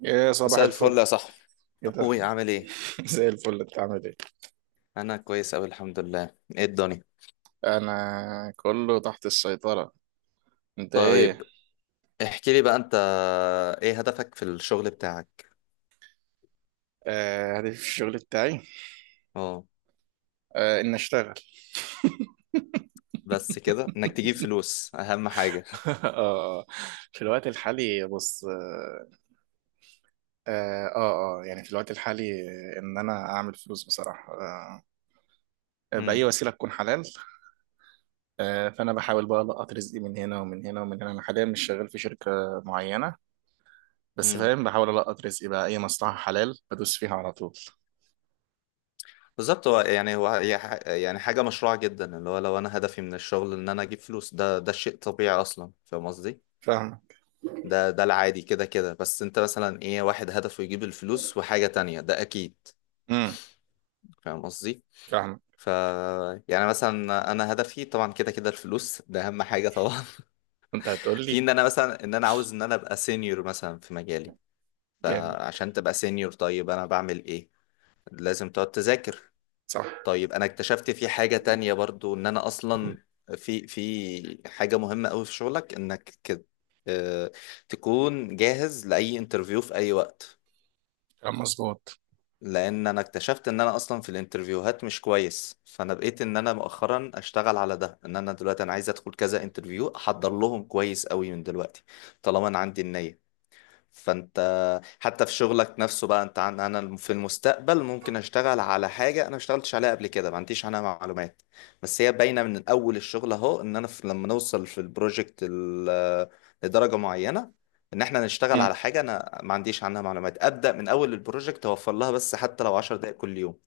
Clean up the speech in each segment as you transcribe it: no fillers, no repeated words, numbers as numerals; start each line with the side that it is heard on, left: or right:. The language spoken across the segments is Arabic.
right: يا صباح
left: مساء الفل
right: الفل.
left: يا صاحبي.
right: ايه ده؟
left: اخوي عامل ايه؟
right: زي الفل، انت عامل ايه؟
left: انا كويس اوي الحمد لله. ايه الدنيا؟
right: انا كله تحت السيطرة. انت ايه؟
left: طيب، احكي لي بقى انت، ايه هدفك في الشغل بتاعك؟
right: هدفي في الشغل بتاعي،
left: اه،
right: ان اشتغل.
left: بس كده انك تجيب فلوس اهم حاجه؟
right: اه في الوقت الحالي، بص، اه يعني في الوقت الحالي، ان انا اعمل فلوس بصراحة، بأي
left: امم
right: وسيلة تكون حلال. فانا بحاول بقى القط رزقي من هنا ومن هنا ومن هنا. انا حاليا مش شغال في شركة معينة، بس
left: امم.
right: فاهم، بحاول القط رزقي بقى اي مصلحة حلال بدوس فيها على طول.
left: بالظبط، هو يعني يعني حاجه مشروعه جدا، اللي هو لو انا هدفي من الشغل ان انا اجيب فلوس، ده شيء طبيعي اصلا، فاهم قصدي؟
right: فاهمك.
left: ده العادي كده كده، بس انت مثلا ايه؟ واحد هدفه يجيب الفلوس وحاجه تانية، ده اكيد.
right: امم.
left: فاهم قصدي؟
right: فاهمك.
left: ف يعني مثلا انا هدفي طبعا كده كده الفلوس، ده اهم حاجه طبعا.
right: انت هتقول
left: في
right: لي.
left: ان انا مثلا ان انا عاوز ان انا ابقى سينيور مثلا في مجالي.
right: جامد.
left: فعشان تبقى سينيور، طيب انا بعمل ايه؟ لازم تقعد تذاكر.
right: صح.
left: طيب انا اكتشفت في حاجه تانية برضو، ان انا اصلا في حاجه مهمه قوي في شغلك، انك كده آه، تكون جاهز لاي انترفيو في اي وقت.
right: كان مظبوط.
left: لان انا اكتشفت ان انا اصلا في الانترفيوهات مش كويس، فانا بقيت ان انا مؤخرا اشتغل على ده، ان انا دلوقتي انا عايز ادخل كذا انترفيو، احضر لهم كويس قوي من دلوقتي طالما انا عندي النية. فانت حتى في شغلك نفسه بقى انت، عن انا في المستقبل ممكن اشتغل على حاجه انا ما اشتغلتش عليها قبل كده، ما عنديش عنها معلومات، بس هي باينه من اول الشغل اهو، ان انا في لما نوصل في لدرجه معينه ان احنا نشتغل
right: مم.
left: على حاجه انا ما عنديش عنها معلومات ابدا، من اول البروجكت اوفر لها بس حتى لو 10 دقائق كل يوم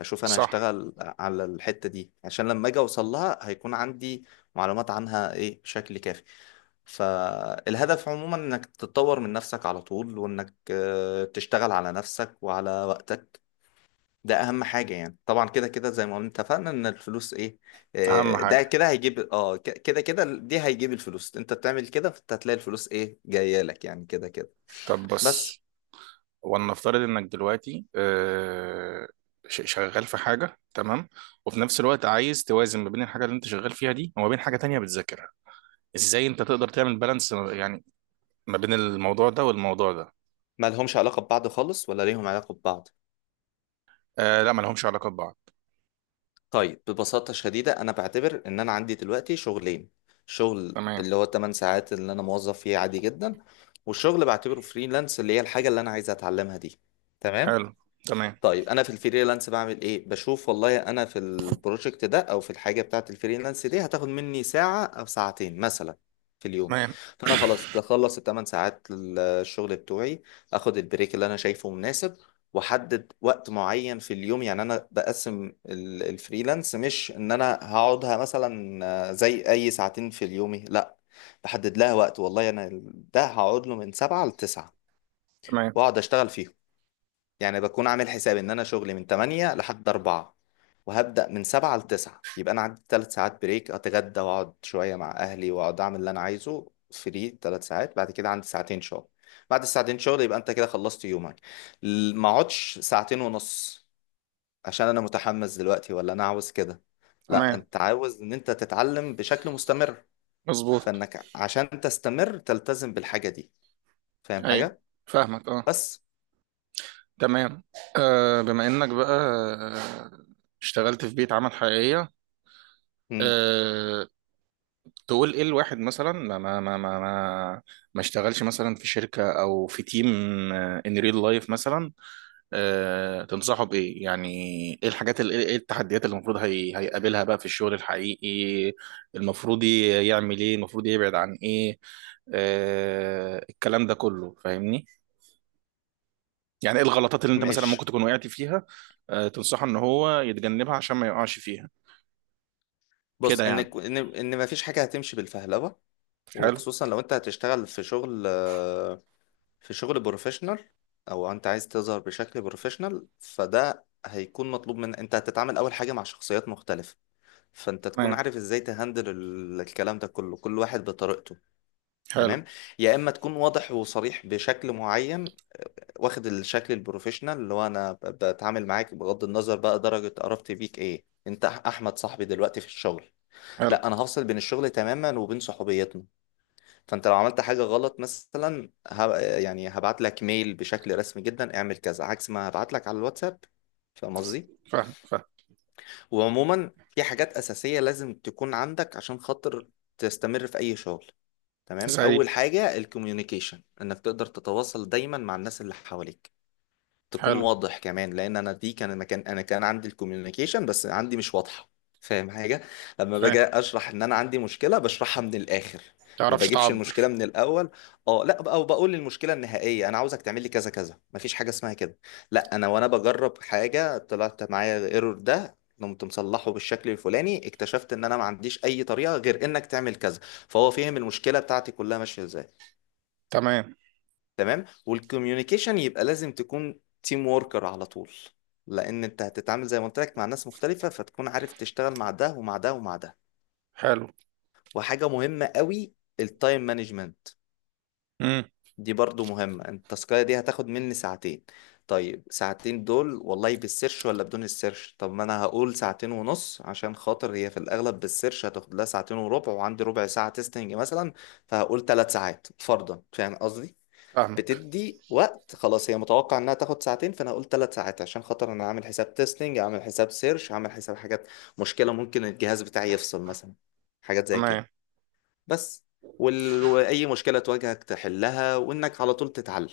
left: اشوف انا
right: صح.
left: هشتغل على الحته دي، عشان لما اجي اوصل لها هيكون عندي معلومات عنها ايه بشكل كافي. فالهدف عموما انك تتطور من نفسك على طول، وانك تشتغل على نفسك وعلى وقتك. ده اهم حاجة يعني. طبعا كده كده زي ما قلنا اتفقنا ان الفلوس ايه،
right: اهم حاجه.
left: ده كده هيجيب كده كده دي هيجيب الفلوس. انت بتعمل كده فانت هتلاقي الفلوس ايه، جاية لك يعني كده كده.
right: طب
left: بس
right: بص، ولنفترض انك دلوقتي شغال في حاجه، تمام، وفي نفس الوقت عايز توازن ما بين الحاجه اللي انت شغال فيها دي وما بين حاجه تانية بتذاكرها. ازاي انت تقدر تعمل بالانس يعني ما بين الموضوع ده والموضوع ده؟
left: ما لهمش علاقة ببعض خالص، ولا ليهم علاقة ببعض؟
right: آه لا، ما لهمش علاقه ببعض.
left: طيب، ببساطة شديدة أنا بعتبر إن أنا عندي دلوقتي شغلين، شغل
right: تمام.
left: اللي هو 8 ساعات اللي أنا موظف فيه عادي جدا، والشغل بعتبره فريلانس اللي هي الحاجة اللي أنا عايز أتعلمها دي. تمام.
right: حلو. تمام.
left: طيب انا في الفريلانس بعمل ايه؟ بشوف والله انا في البروجكت ده او في الحاجه بتاعه الفريلانس دي هتاخد مني ساعه او ساعتين مثلا في اليوم،
right: تمام.
left: فانا خلاص بخلص الثمان ساعات الشغل بتوعي، اخد البريك اللي انا شايفه مناسب، واحدد وقت معين في اليوم. يعني انا بقسم الفريلانس، مش ان انا هقعدها مثلا زي اي ساعتين في اليومي، لا، بحدد لها وقت، والله انا ده هقعد له من سبعة لتسعة
right: تمام.
left: واقعد اشتغل فيهم. يعني بكون عامل حساب ان انا شغلي من 8 لحد 4، وهبدأ من 7 ل 9، يبقى انا عندي 3 ساعات بريك اتغدى واقعد شوية مع اهلي واقعد اعمل اللي انا عايزه فري 3 ساعات، بعد كده عندي ساعتين شغل. بعد الساعتين شغل يبقى انت كده خلصت يومك. ما اقعدش ساعتين ونص عشان انا متحمس دلوقتي، ولا انا عاوز كده، لا،
right: تمام.
left: انت عاوز ان انت تتعلم بشكل مستمر،
right: مظبوط.
left: فانك عشان تستمر تلتزم بالحاجة دي. فاهم
right: ايوه،
left: حاجة؟
right: فاهمك. اه.
left: بس.
right: تمام. آه بما انك بقى اشتغلت في بيئة عمل حقيقية،
left: مم.
right: آه، تقول ايه الواحد مثلا ما اشتغلش مثلا في شركة او في تيم، ان ريل لايف مثلا؟ آه، تنصحه بايه يعني؟ ايه الحاجات ايه التحديات اللي المفروض هي هيقابلها بقى في الشغل الحقيقي؟ المفروض يعمل ايه؟ المفروض يبعد عن ايه؟ آه، الكلام ده كله، فاهمني؟ يعني ايه الغلطات اللي انت مثلا ممكن
left: ماشي.
right: تكون وقعت فيها تنصحه ان هو يتجنبها عشان ما يقعش فيها؟
left: بص،
right: كده
left: ان
right: يعني.
left: كو- ان ان ما فيش حاجه هتمشي بالفهلوه،
right: حلو.
left: وخصوصا لو انت هتشتغل في شغل في شغل بروفيشنال، او انت عايز تظهر بشكل بروفيشنال، فده هيكون مطلوب. من انت هتتعامل اول حاجه مع شخصيات مختلفه، فانت تكون
right: تمام.
left: عارف ازاي تهندل الكلام ده كله، كل واحد بطريقته.
right: حلو.
left: تمام، يا اما تكون واضح وصريح بشكل معين، واخد الشكل البروفيشنال اللي هو انا بتعامل معاك بغض النظر بقى درجه قرابتي بيك ايه. انت احمد صاحبي، دلوقتي في الشغل
right: حلو.
left: لا، انا هفصل بين الشغل تماما وبين صحوبيتنا. فانت لو عملت حاجه غلط مثلا يعني هبعت لك ميل بشكل رسمي جدا اعمل كذا، عكس ما هبعت لك على الواتساب. فاهم قصدي؟
right: فاهم
left: وعموما في حاجات اساسيه لازم تكون عندك عشان خاطر تستمر في اي شغل. تمام،
right: زي
left: اول حاجه الكوميونيكيشن، انك تقدر تتواصل دايما مع الناس اللي حواليك، تكون
right: حلو
left: واضح كمان. لان انا دي كان مكان انا كان عندي الكوميونيكيشن بس عندي مش واضحه. فاهم حاجه؟ لما باجي
right: فاهم
left: اشرح ان انا عندي مشكله، بشرحها من الاخر، ما
right: تعرفش
left: بجيبش المشكله
right: تعبر.
left: من الاول. اه لا، او بقول المشكله النهائيه انا عاوزك تعمل لي كذا كذا، مفيش حاجه اسمها كده، لا، انا وانا بجرب حاجه طلعت معايا ايرور، ده قمت مصلحه بالشكل الفلاني، اكتشفت ان انا ما عنديش اي طريقه غير انك تعمل كذا، فهو فهم المشكله بتاعتي كلها ماشيه ازاي.
right: تمام.
left: تمام، والكوميونيكيشن. يبقى لازم تكون تيم ووركر على طول، لان انت هتتعامل زي ما قلت لك مع ناس مختلفة، فتكون عارف تشتغل مع ده ومع ده ومع ده.
right: حلو.
left: وحاجة مهمة قوي، التايم مانجمنت،
right: امم.
left: دي برضو مهمة. انت التاسكاية دي هتاخد مني ساعتين، طيب ساعتين دول والله بالسيرش ولا بدون السيرش؟ طب ما انا هقول ساعتين ونص عشان خاطر هي في الاغلب بالسيرش هتاخد لها ساعتين وربع، وعندي ربع ساعة تيستنج مثلا، فهقول ثلاث ساعات فرضا. فاهم قصدي؟
right: فاهمك.
left: بتدي وقت خلاص، هي متوقع انها تاخد ساعتين فانا هقول ثلاث ساعات عشان خاطر انا عامل حساب تيستنج، عامل حساب سيرش، عامل حساب حاجات، مشكلة ممكن الجهاز بتاعي يفصل مثلا، حاجات زي كده.
right: تمام.
left: بس. وال- واي مشكلة تواجهك تحلها، وانك على طول تتعلم.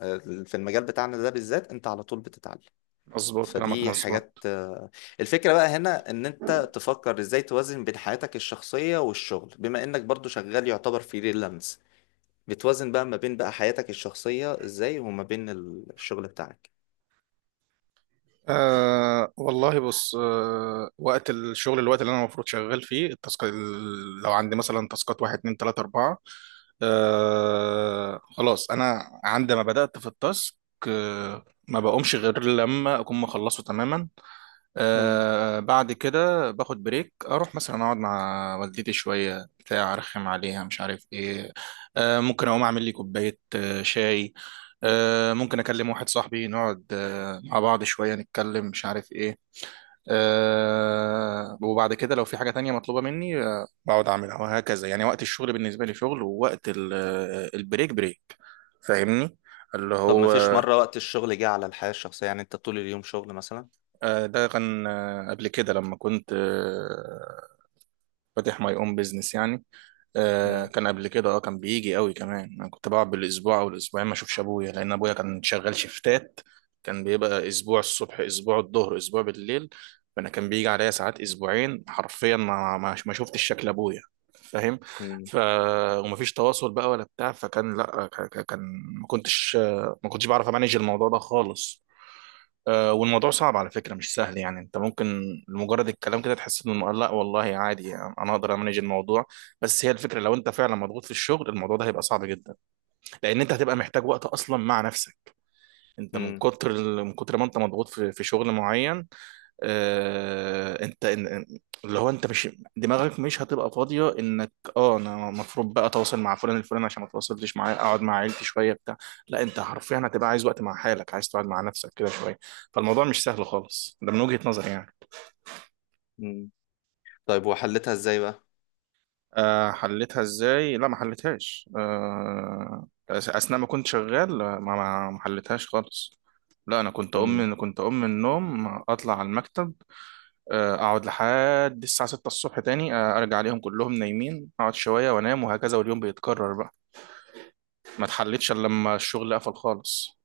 left: في المجال بتاعنا ده بالذات انت على طول بتتعلم.
right: مظبوط كلامك،
left: فدي حاجات.
right: مظبوط.
left: الفكرة بقى هنا ان انت تفكر ازاي توازن بين حياتك الشخصية والشغل، بما انك برضو شغال يعتبر فريلانس، بتوازن بقى ما بين بقى حياتك الشخصية ازاي، وما بين الشغل بتاعك.
right: أه والله بص، أه، وقت الشغل الوقت اللي انا المفروض شغال فيه، التاسك لو عندي مثلا تاسكات واحد اتنين تلاته اربعه، أه خلاص انا عندما بدأت في التاسك، أه ما بقومش غير لما اكون مخلصه تماما.
left: مم.
right: آه بعد كده باخد بريك، اروح مثلا اقعد مع والدتي شويه بتاع، ارخم عليها مش عارف ايه. آه ممكن اقوم اعمل لي كوبايه آه شاي، آه ممكن اكلم واحد صاحبي نقعد آه مع بعض شويه نتكلم مش عارف ايه. آه وبعد كده لو في حاجه تانية مطلوبه مني آه بقعد اعملها وهكذا. يعني وقت الشغل بالنسبه لي شغل، ووقت البريك بريك. فاهمني؟ اللي
left: طب ما
right: هو
left: فيش مرة وقت الشغل جه على الحياة الشخصية، يعني انت طول اليوم شغل مثلا؟
right: ده كان قبل كده لما كنت فاتح ماي اون بيزنس يعني. آه
left: مم.
right: كان قبل كده، اه كان بيجي قوي كمان. انا كنت بقعد بالاسبوع او الاسبوعين ما اشوفش ابويا، لان ابويا كان شغال شيفتات. كان بيبقى اسبوع الصبح، اسبوع الظهر، اسبوع بالليل. فانا كان بيجي عليا ساعات اسبوعين حرفيا ما شفتش شكل ابويا. فاهم؟
left: مم.
right: ف ومفيش تواصل بقى ولا بتاع. فكان لا، كان ما كنتش بعرف امانج الموضوع ده خالص. والموضوع صعب على فكرة، مش سهل. يعني انت ممكن لمجرد الكلام كده تحس انه لا والله عادي يعني انا اقدر امانج الموضوع، بس هي الفكرة لو انت فعلا مضغوط في الشغل، الموضوع ده هيبقى صعب جدا. لان انت هتبقى محتاج وقت اصلا مع نفسك. انت من
left: مم.
right: كتر من كتر ما انت مضغوط في شغل معين، انت اللي هو انت مش، دماغك مش هتبقى فاضيه انك اه انا المفروض بقى اتواصل مع فلان الفلاني عشان ما اتواصلتش معاه، اقعد مع عيلتي شويه بتاع. لا، انت حرفيا هتبقى عايز وقت مع حالك، عايز تقعد مع نفسك كده شويه. فالموضوع مش سهل خالص ده من وجهه نظري يعني.
left: مم. طيب، وحلتها ازاي بقى؟
right: أه حلتها ازاي؟ لا ما حلتهاش. أه اثناء ما كنت شغال ما ما ما حلتهاش خالص. لا انا كنت اقوم
left: مم.
right: من النوم اطلع على المكتب، اقعد لحد الساعه 6 الصبح تاني، ارجع عليهم كلهم نايمين، اقعد شويه وانام، وهكذا واليوم بيتكرر بقى. ما اتحلتش الا لما الشغل قفل خالص.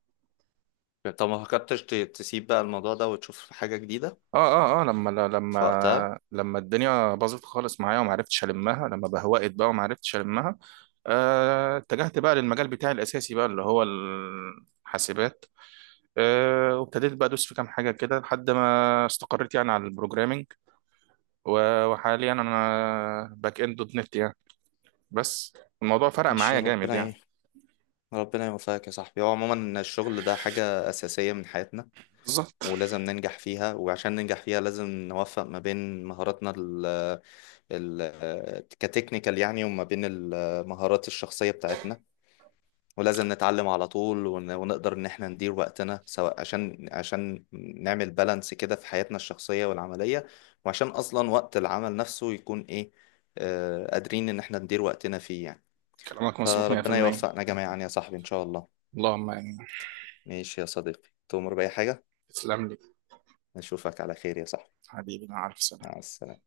left: طب ما فكرتش تسيب بقى الموضوع ده وتشوف حاجة جديدة؟
right: اه اه لما
left: في وقتها.
right: الدنيا باظت خالص معايا وما عرفتش المها، لما بهوقت بقى وما عرفتش المها، اتجهت بقى للمجال بتاعي الاساسي بقى اللي هو الحاسبات. وابتديت بقى ادوس في كام حاجه كده لحد ما استقريت يعني على البروجرامينج. وحاليا انا باك اند دوت نت يعني. بس الموضوع فرق
left: ماشي،
right: معايا جامد
left: ربنا
right: يعني.
left: ايه، ربنا يوفقك يا صاحبي. هو عموما إن الشغل ده حاجة أساسية من حياتنا،
right: بالظبط،
left: ولازم ننجح فيها، وعشان ننجح فيها لازم نوفق ما بين مهاراتنا كتكنيكال يعني، وما بين المهارات الشخصية بتاعتنا، ولازم نتعلم على طول، ون- ونقدر ان احنا ندير وقتنا سواء عشان عشان نعمل بالانس كده في حياتنا الشخصية والعملية، وعشان اصلا وقت العمل نفسه يكون ايه، قادرين ان احنا ندير وقتنا فيه يعني.
right: كلامك مظبوط
left: فربنا
right: 100%.
left: يوفقنا جميعا يا صاحبي ان شاء الله.
right: اللهم يعني.
left: ماشي يا صديقي، تؤمر بأي حاجة.
right: تسلم لي.
left: نشوفك على خير يا صاحبي.
right: حبيبي مع ألف سلامة.
left: مع السلامة.